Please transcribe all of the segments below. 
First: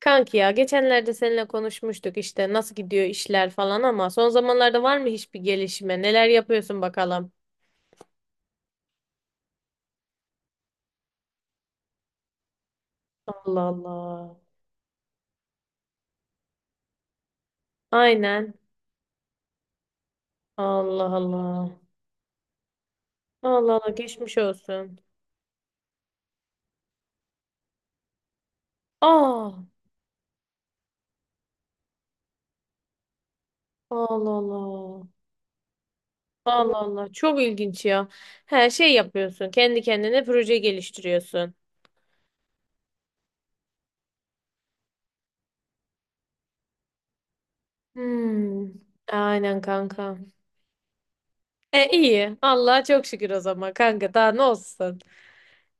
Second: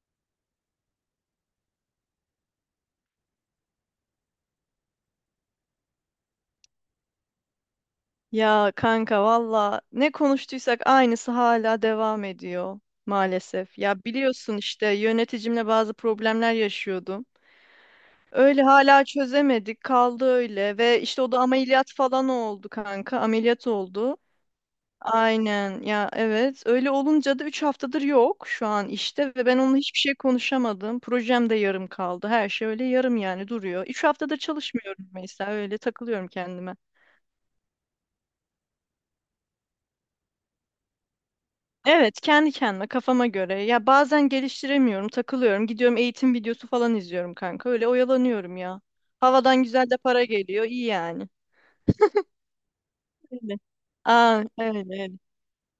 Kanki ya geçenlerde seninle konuşmuştuk işte nasıl gidiyor işler falan ama son zamanlarda var mı hiçbir gelişme? Neler yapıyorsun bakalım? Ya kanka valla ne konuştuysak aynısı hala devam ediyor Allah maalesef. Ya Allah. biliyorsun işte yöneticimle bazı problemler yaşıyordum. Aynen. Öyle hala çözemedik kaldı öyle ve Allah işte o da Allah. ameliyat falan oldu kanka ameliyat Allah Allah oldu. geçmiş olsun. Aynen ya evet öyle olunca da 3 haftadır yok şu an işte ve ben Aa, onunla hiçbir şey konuşamadım. Projem de yarım kaldı her şey öyle yarım yani duruyor. 3 Allah haftadır Allah. çalışmıyorum mesela öyle takılıyorum kendime. Allah Allah. Çok ilginç ya. Her şey yapıyorsun. Kendi kendine proje geliştiriyorsun. Evet, kendi kendime kafama göre. Ya bazen geliştiremiyorum, takılıyorum. Gidiyorum eğitim videosu falan izliyorum kanka. Öyle oyalanıyorum Hmm. ya. Aynen Havadan güzel de kanka. para geliyor. İyi yani. E iyi. Allah'a çok şükür o Öyle. zaman kanka. Daha ne Aa, evet, olsun? evet.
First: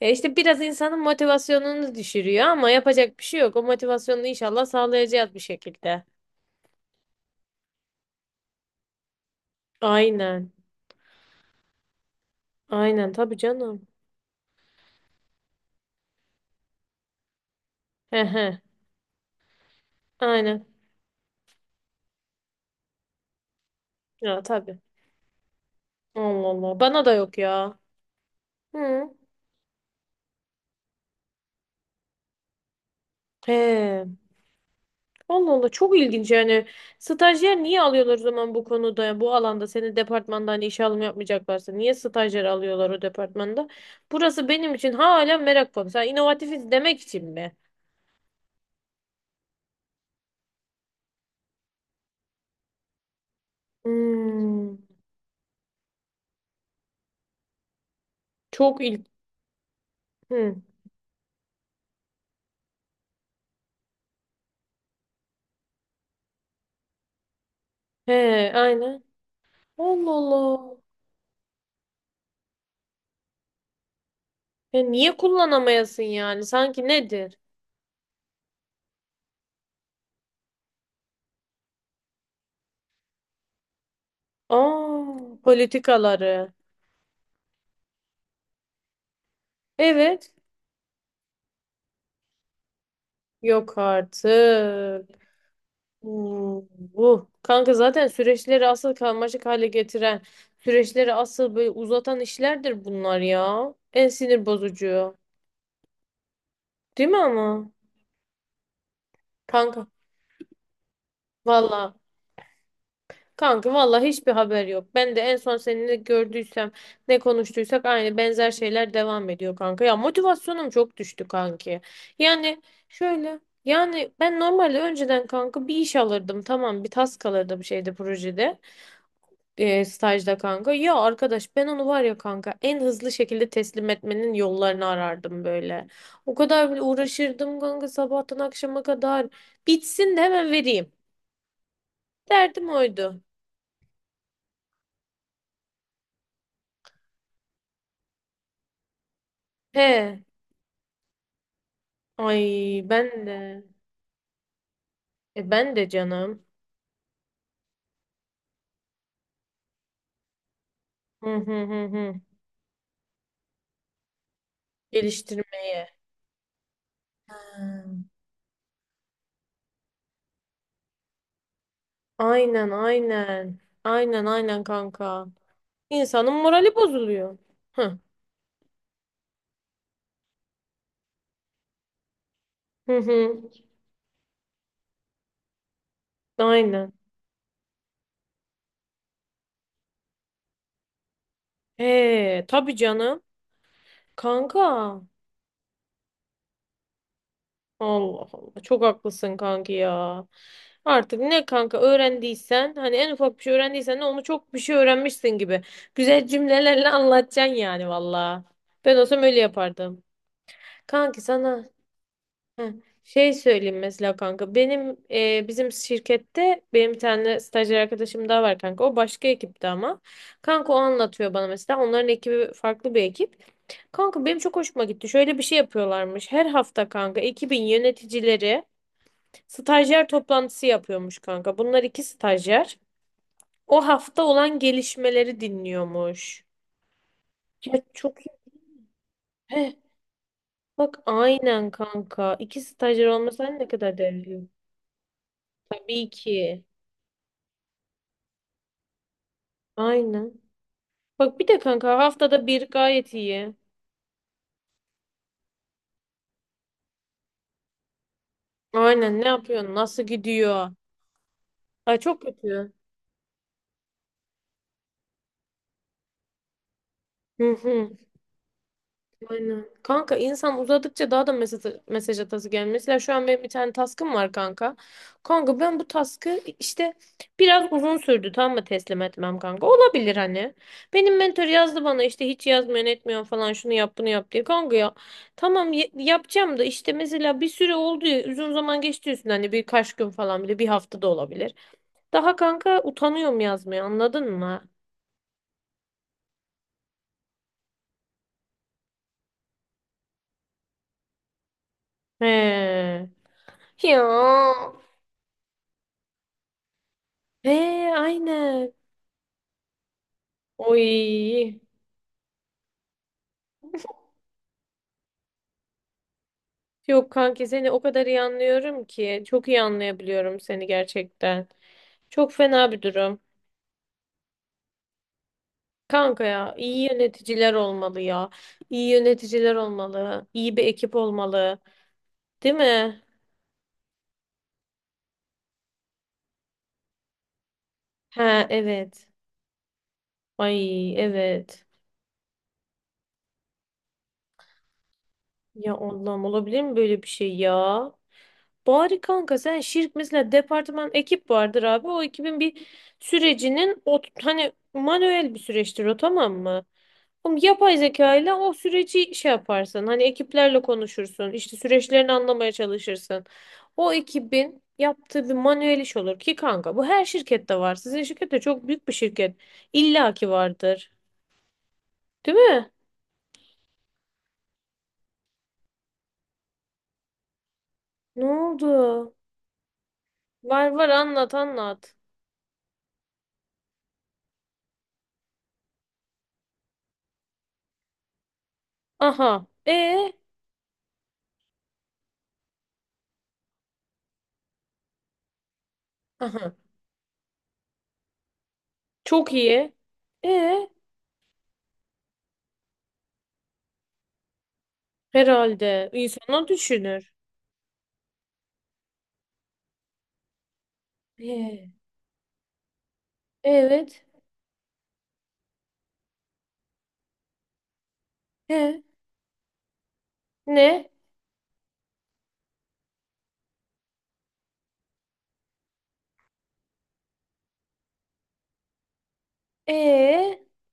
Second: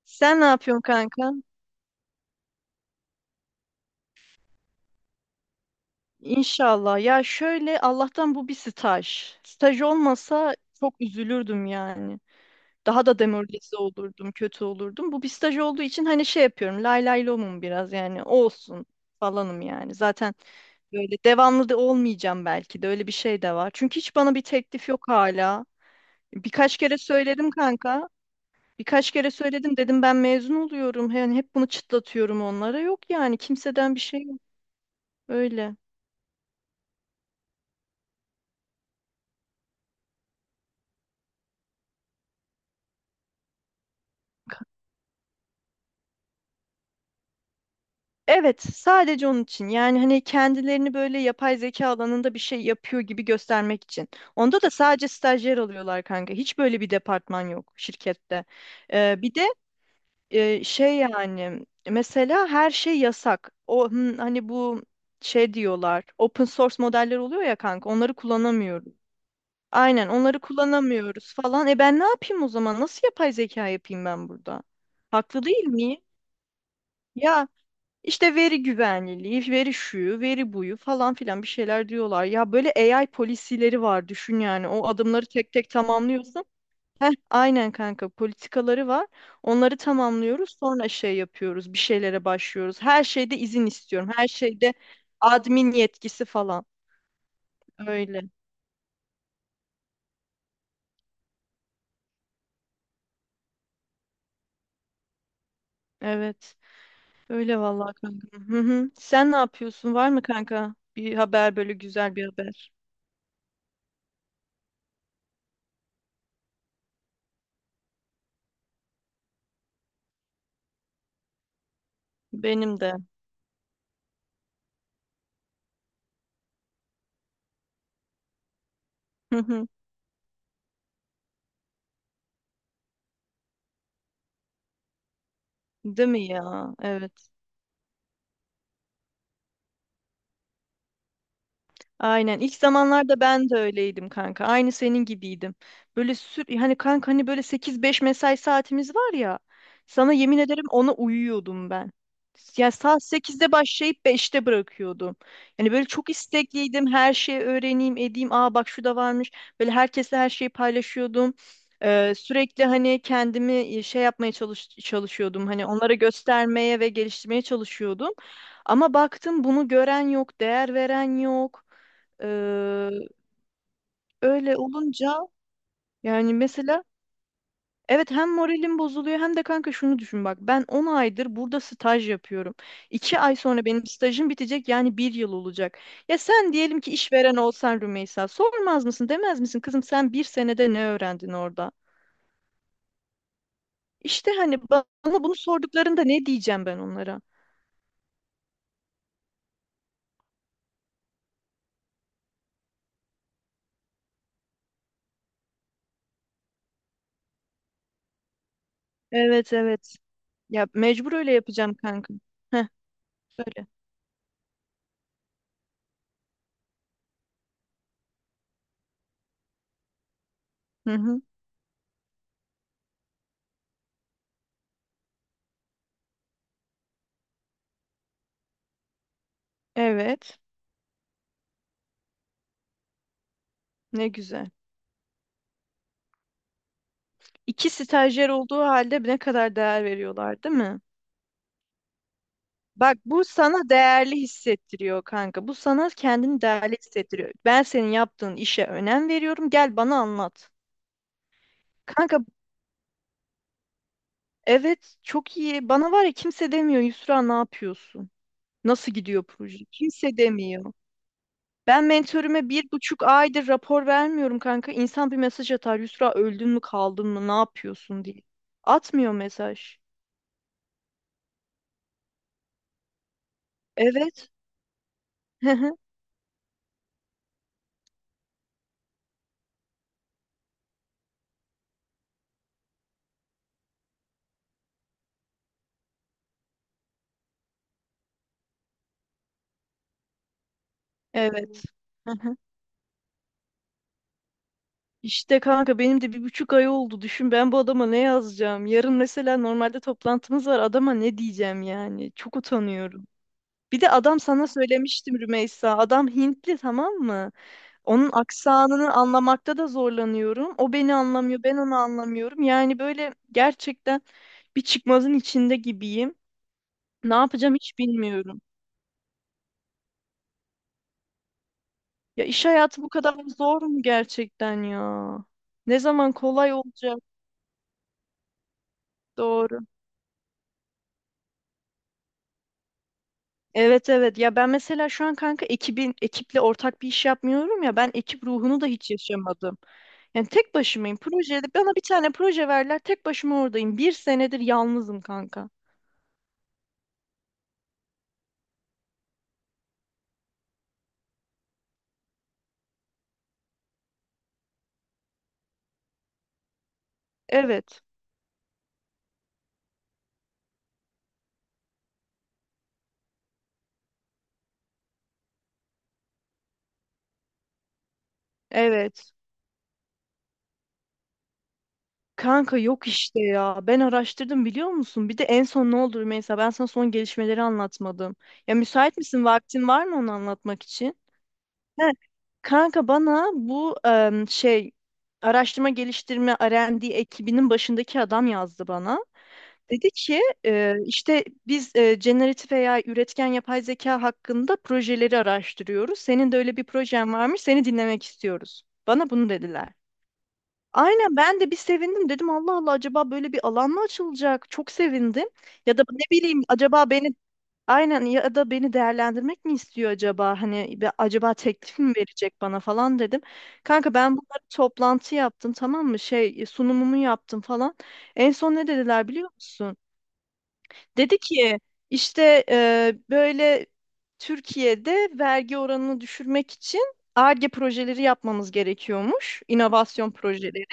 Ya işte Sen ne biraz yapıyorsun insanın kanka? motivasyonunu düşürüyor ama yapacak bir şey yok. O motivasyonunu inşallah sağlayacağız bir şekilde. İnşallah. Ya şöyle Allah'tan bu bir staj. Staj Aynen. olmasa çok üzülürdüm yani. Daha Aynen da tabii demoralize canım. olurdum, kötü olurdum. Bu bir staj olduğu için hani şey yapıyorum. Lay lay lomum biraz yani He he. olsun falanım yani. Zaten Aynen. böyle devamlı da olmayacağım belki de öyle bir şey de var. Çünkü hiç bana Ya bir tabii. teklif yok hala. Allah Birkaç Allah. kere Bana da yok söyledim ya. kanka. Hı. Birkaç kere söyledim dedim ben mezun oluyorum. Yani hep bunu çıtlatıyorum onlara. Yok yani kimseden bir He. şey yok. Allah Allah Öyle. çok ilginç yani. Stajyer niye alıyorlar o zaman bu konuda, bu alanda seni departmandan işe alım yapmayacaklarsa niye stajyer alıyorlar o departmanda? Burası benim için hala merak konusu. Ha, inovatifiz demek için mi? Evet, sadece onun için. Yani hani kendilerini böyle yapay zeka alanında bir şey yapıyor gibi göstermek için. Onda da Hmm. sadece stajyer alıyorlar kanka. Hiç böyle bir departman yok şirkette. Çok Bir de ilginç. Şey yani mesela her şey yasak. O hani bu şey diyorlar. Open source modeller oluyor ya kanka. He, Onları kullanamıyoruz. aynen. Aynen Allah onları Allah. kullanamıyoruz falan. E ben ne yapayım o zaman? Nasıl yapay zeka yapayım ben burada? E niye Haklı değil miyim? kullanamayasın yani? Sanki nedir? Ya işte veri güvenliliği, veri şuyu, veri buyu falan filan bir şeyler diyorlar. Ya böyle AI polisileri var düşün yani. O adımları Aa, tek tek tamamlıyorsun. politikaları. Heh, aynen kanka politikaları var. Onları Evet. tamamlıyoruz. Sonra şey yapıyoruz. Bir şeylere başlıyoruz. Her şeyde izin Yok istiyorum. Her şeyde artık. admin yetkisi Uh, falan. Kanka zaten Öyle. süreçleri asıl karmaşık hale getiren, süreçleri asıl böyle uzatan işlerdir bunlar ya. En sinir bozucu. Evet. Değil mi Öyle ama? vallahi kanka. Hı hı. Sen ne Kanka. yapıyorsun? Var mı kanka? Bir haber böyle Valla. güzel bir haber. Kanka vallahi hiçbir haber yok. Ben de en son seninle gördüysem ne konuştuysak aynı benzer şeyler devam ediyor kanka. Ya motivasyonum çok düştü kanki. Yani Benim de. şöyle yani ben normalde önceden kanka bir iş alırdım, tamam, bir task alırdım şeyde, projede, Hı hı. Stajda kanka. Ya arkadaş, ben onu var ya kanka en hızlı şekilde teslim etmenin yollarını arardım böyle. Değil mi O ya? kadar bile Evet. uğraşırdım kanka sabahtan akşama kadar bitsin de hemen vereyim. Aynen. İlk Derdim zamanlarda oydu. ben de öyleydim kanka. Aynı senin gibiydim. Böyle sür hani kanka hani böyle sekiz beş mesai saatimiz var ya. Sana He. yemin ederim ona uyuyordum ben. Ya Ay saat ben sekizde de. başlayıp beşte bırakıyordum. E Yani ben böyle de çok canım. istekliydim. Her şeyi öğreneyim, edeyim. Aa bak şu da varmış. Böyle herkesle her şeyi paylaşıyordum. Hı hı hı hı. Sürekli hani kendimi şey yapmaya çalışıyordum. Hani Geliştirmeye. onlara göstermeye ve geliştirmeye Hmm. çalışıyordum. Ama baktım bunu gören yok, değer veren yok. Aynen Ee, aynen. Aynen öyle aynen olunca kanka. İnsanın yani morali mesela bozuluyor. Hı evet hem moralim bozuluyor hem de kanka şunu düşün bak ben 10 aydır burada staj yapıyorum. hı İki ay hı. sonra benim stajım bitecek yani bir yıl olacak. Ya sen diyelim ki Aynen. işveren olsan Rümeysa sormaz mısın demez misin kızım sen bir senede ne öğrendin orada? Tabii canım. İşte hani Kanka. bana bunu sorduklarında ne diyeceğim ben onlara? Allah Allah. Çok haklısın kanki ya. Artık ne kanka öğrendiysen, hani en ufak bir şey öğrendiysen de onu çok bir şey öğrenmişsin gibi güzel cümlelerle anlatacaksın yani valla. Ben olsam öyle Evet evet yapardım. ya mecbur Kanki öyle sana yapacağım kanka. Heh, heh, şey söyle. söyleyeyim mesela kanka. Benim, bizim şirkette benim bir tane stajyer arkadaşım daha var kanka. O başka ekipte ama. Kanka o Hı hı. anlatıyor bana mesela. Onların ekibi farklı bir ekip. Kanka benim çok hoşuma gitti. Şöyle bir şey yapıyorlarmış. Her hafta kanka ekibin yöneticileri stajyer Evet toplantısı yapıyormuş kanka. Bunlar iki stajyer. O ne hafta güzel. olan gelişmeleri dinliyormuş. İki Ya çok stajyer iyi. olduğu halde ne kadar Heh, değer veriyorlar, değil mi? bak aynen kanka. İki Bak stajyer bu olmasa ne sana kadar değerli değerli. hissettiriyor kanka. Bu sana Tabii kendini ki. değerli hissettiriyor. Ben senin yaptığın işe önem veriyorum. Gel bana Aynen. anlat. Bak bir de kanka Kanka haftada bir gayet iyi. evet çok iyi. Bana var ya kimse demiyor Yusra ne yapıyorsun? Nasıl Aynen, gidiyor ne proje? yapıyorsun? Nasıl Kimse gidiyor? demiyor. Ben Ay çok mentörüme bir kötü. buçuk aydır rapor vermiyorum kanka. İnsan bir mesaj atar. Yusra öldün mü kaldın mı ne Hı hı. yapıyorsun diye. Atmıyor Aynen. mesaj. Kanka insan uzadıkça daha da mesaj atası gelmiyor. Mesela şu an benim bir tane task'ım Evet. var kanka. Kanka ben bu task'ı, işte biraz uzun sürdü, tamam mı, teslim etmem kanka. Olabilir hani. Benim mentor yazdı bana işte hiç yazmıyorsun etmiyorsun falan, şunu yap bunu yap diye. Kanka ya tamam yapacağım da işte mesela bir süre oldu ya, uzun zaman geçti üstünden, hani birkaç gün falan bile, bir hafta da olabilir. Evet. Daha kanka utanıyorum yazmaya, anladın mı? İşte kanka benim de bir buçuk ay oldu. Düşün ben bu adama ne yazacağım? Yarın mesela normalde toplantımız var. Adama ne diyeceğim yani? Çok He. utanıyorum. Bir de adam sana Ya. söylemiştim Rümeysa. Adam Hintli tamam mı? He Onun aynen. aksanını anlamakta da zorlanıyorum. O beni anlamıyor, ben Oy. onu anlamıyorum. Yani böyle gerçekten bir çıkmazın içinde gibiyim. Yok Ne kanki, yapacağım seni hiç o kadar iyi bilmiyorum. anlıyorum ki. Çok iyi anlayabiliyorum seni gerçekten. Ya Çok iş fena bir hayatı bu kadar durum. zor mu gerçekten ya? Ne zaman Kanka kolay ya iyi olacak? yöneticiler olmalı ya. İyi yöneticiler Doğru. olmalı. İyi bir ekip olmalı. Değil mi? Evet evet ya ben mesela şu an kanka ekiple ortak bir iş yapmıyorum ya ben He ekip ruhunu da hiç evet. yaşamadım. Yani tek Ay başımayım. Projede evet. bana bir tane proje verler tek başıma oradayım. Bir senedir yalnızım kanka. Ya Allah'ım, olabilir mi böyle bir şey ya? Bari kanka sen mesela departman, ekip vardır abi. O ekibin bir sürecinin, o hani manuel bir süreçtir o, tamam mı? Oğlum yapay Evet. zeka ile o süreci şey yaparsın. Hani ekiplerle konuşursun, işte süreçlerini anlamaya çalışırsın. O ekibin yaptığı bir manuel iş olur ki kanka bu her şirkette var. Sizin şirket de çok büyük bir Evet. şirket. İlla ki vardır. Değil Kanka mi? yok işte ya. Ben araştırdım biliyor musun? Bir de en son ne oldu mesela ben sana son gelişmeleri anlatmadım. Ne Ya müsait oldu? misin? Vaktin var mı onu anlatmak Var var, için? anlat He, anlat. kanka bana bu şey araştırma geliştirme R&D ekibinin başındaki adam yazdı bana. Aha. Dedi E. ki işte biz generatif veya üretken yapay zeka hakkında projeleri araştırıyoruz. Senin de Aha. öyle bir projen varmış, seni dinlemek istiyoruz. Bana bunu Çok dediler. iyi. E. Aynen ben de bir sevindim dedim Allah Allah acaba böyle bir alan mı açılacak? Çok sevindim. Ya da Herhalde ne bileyim insanlar acaba beni düşünür. aynen ya da beni değerlendirmek mi istiyor acaba? Hani acaba He, teklif mi verecek bana falan dedim. Kanka evet. ben bunları toplantı yaptım tamam mı? Şey sunumumu yaptım falan. En son ne He, dediler biliyor musun? ne? Dedi ki işte böyle Türkiye'de vergi oranını düşürmek için Ar-Ge projeleri yapmamız gerekiyormuş, inovasyon Ee projeleri.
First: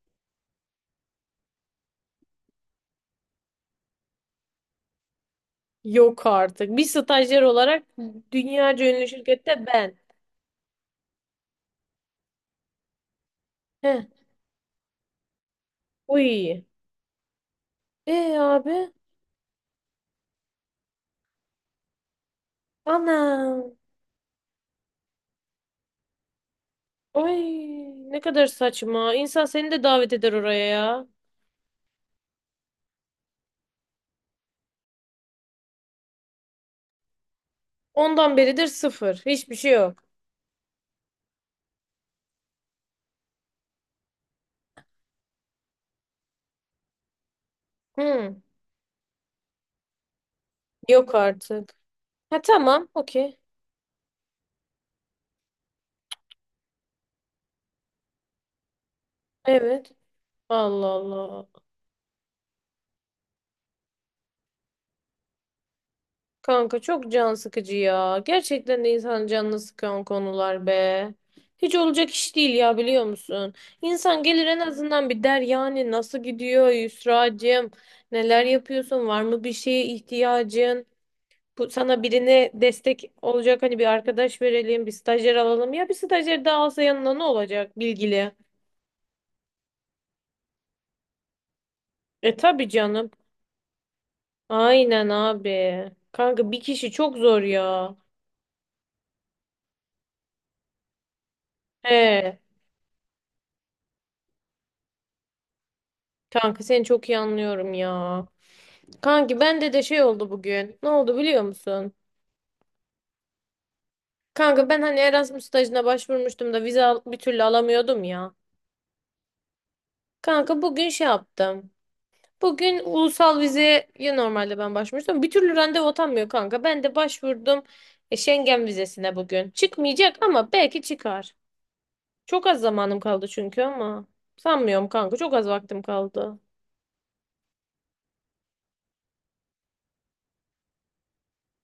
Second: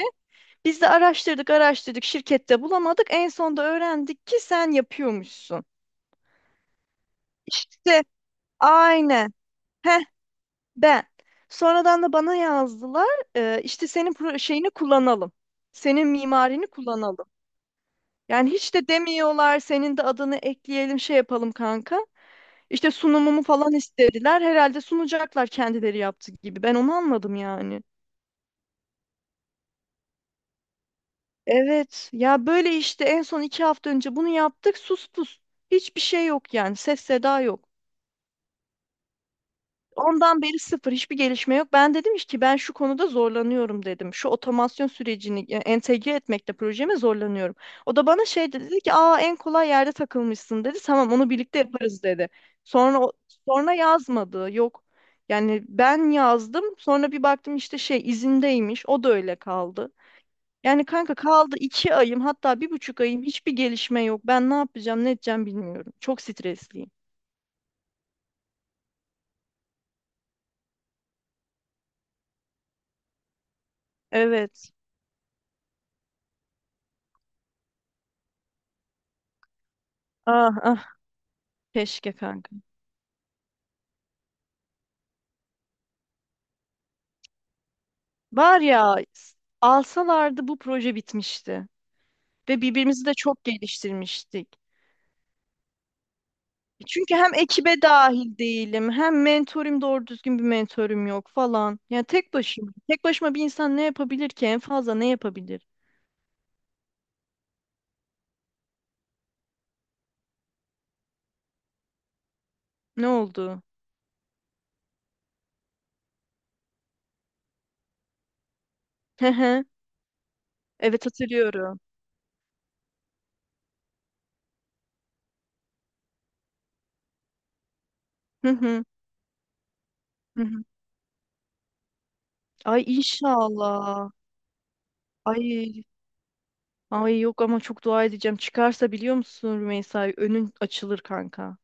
Biz de araştırdık, araştırdık, şirkette bulamadık. En sonunda öğrendik ki sen yapıyormuşsun. yok artık. Bir stajyer olarak İşte dünyaca ünlü aynen. şirkette ben. Heh, ben. Sonradan da bana yazdılar. İşte He. Şeyini kullanalım. Senin Uy. mimarini kullanalım. Ee Yani hiç de abi. demiyorlar senin de adını ekleyelim şey yapalım kanka. İşte Ana. sunumumu falan istediler. Herhalde sunacaklar kendileri yaptı gibi. Ben onu anladım Ay yani. ne kadar saçma. İnsan seni de davet eder oraya ya. Evet ya böyle işte en son iki hafta önce bunu yaptık sus pus. Hiçbir şey yok yani ses seda yok. Ondan beridir sıfır. Hiçbir şey yok. Ondan beri sıfır hiçbir gelişme yok. Ben dedim ki ben şu konuda zorlanıyorum dedim. Şu otomasyon sürecini entegre etmekte projeme zorlanıyorum. O da bana Hmm. şey dedi, dedi ki aa en kolay yerde takılmışsın dedi. Tamam Yok onu birlikte artık. yaparız dedi. Ha tamam. Sonra o- Okey. Sonra yazmadı. Yok. Yani ben yazdım. Sonra bir baktım işte şey izindeymiş. O da öyle Evet. kaldı. Yani Allah kanka Allah. kaldı iki ayım hatta bir buçuk ayım hiçbir gelişme yok. Ben ne yapacağım ne edeceğim bilmiyorum. Çok Kanka stresliyim. çok can sıkıcı ya. Gerçekten de insanın canını sıkan konular be. Hiç olacak iş değil ya, biliyor musun? İnsan gelir, en Evet. azından bir der yani, nasıl gidiyor Yusra'cığım? Neler yapıyorsun? Var mı bir şeye Ah ah ihtiyacın? Bu sana keşke birine kanka. destek olacak, hani bir arkadaş verelim, bir stajyer alalım. Ya bir stajyer daha alsa yanına ne olacak bilgili? Alsalardı bu proje bitmişti E ve tabii birbirimizi canım. de çok geliştirmiştik. Aynen abi. Kanka bir kişi Çünkü çok hem zor ekibe ya. dahil değilim, hem mentorum doğru düzgün bir mentorum yok falan. Yani tek He. başıma. Tek başıma bir insan ne yapabilir ki? En fazla ne yapabilir? Kanka seni çok iyi anlıyorum ya. Kanki bende de şey oldu bugün. Ne oldu biliyor musun? Ne oldu? Kanka ben hani Erasmus stajına başvurmuştum da vize bir türlü alamıyordum ya. Hı hı. Kanka bugün şey Evet yaptım. hatırlıyorum. Bugün ulusal vizeye normalde ben başvurmuştum. Bir türlü randevu atanmıyor kanka. Ben de başvurdum Hı Schengen hı. vizesine bugün. Çıkmayacak Hı ama hı. belki çıkar. Çok az Ay zamanım kaldı çünkü ama. inşallah. Sanmıyorum kanka, çok az vaktim Ay kaldı. ay yok ama çok dua edeceğim. Çıkarsa biliyor musun Rümeysa önün açılır kanka.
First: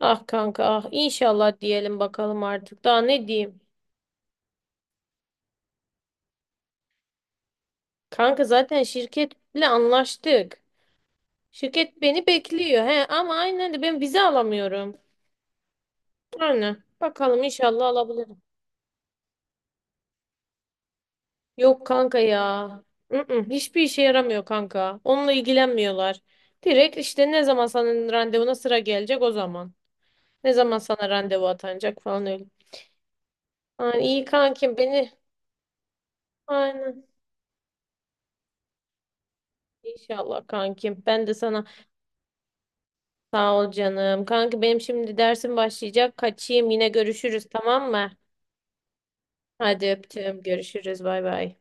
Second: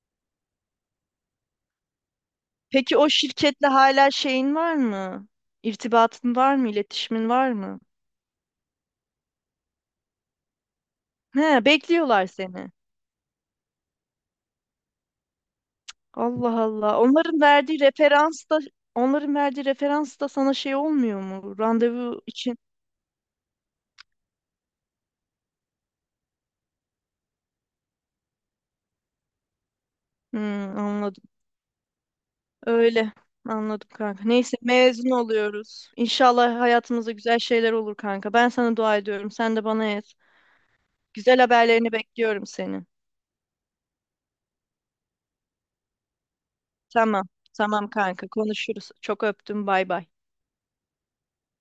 Ah kanka ah, inşallah diyelim bakalım artık. Peki Daha o ne diyeyim? şirketle hala şeyin var mı? İrtibatın var mı? İletişimin var mı? Kanka zaten şirketle anlaştık. He, Şirket beni bekliyorlar seni. bekliyor. He, ama aynen de ben vize alamıyorum. Allah Aynen, Allah. Onların bakalım verdiği inşallah alabilirim. referans da onların verdiği referans da sana şey olmuyor mu? Yok kanka Randevu için. ya. Mm-mm, hiçbir işe yaramıyor kanka. Onunla ilgilenmiyorlar. Direkt işte, ne zaman senin randevuna sıra gelecek, o zaman. Ne Hmm, zaman sana anladım. randevu atanacak falan öyle. Öyle. Anladım Yani iyi kanka. Neyse kankim mezun beni. oluyoruz. İnşallah Aynen. hayatımızda güzel şeyler olur kanka. Ben sana dua ediyorum. Sen de bana et. İnşallah kankim. Ben de Güzel sana. haberlerini bekliyorum senin. Sağ ol canım. Kanki benim şimdi dersim başlayacak. Kaçayım, yine Tamam. görüşürüz tamam Tamam mı? kanka. Konuşuruz. Çok öptüm. Bay Hadi bay. öptüm. Görüşürüz. Bay bay.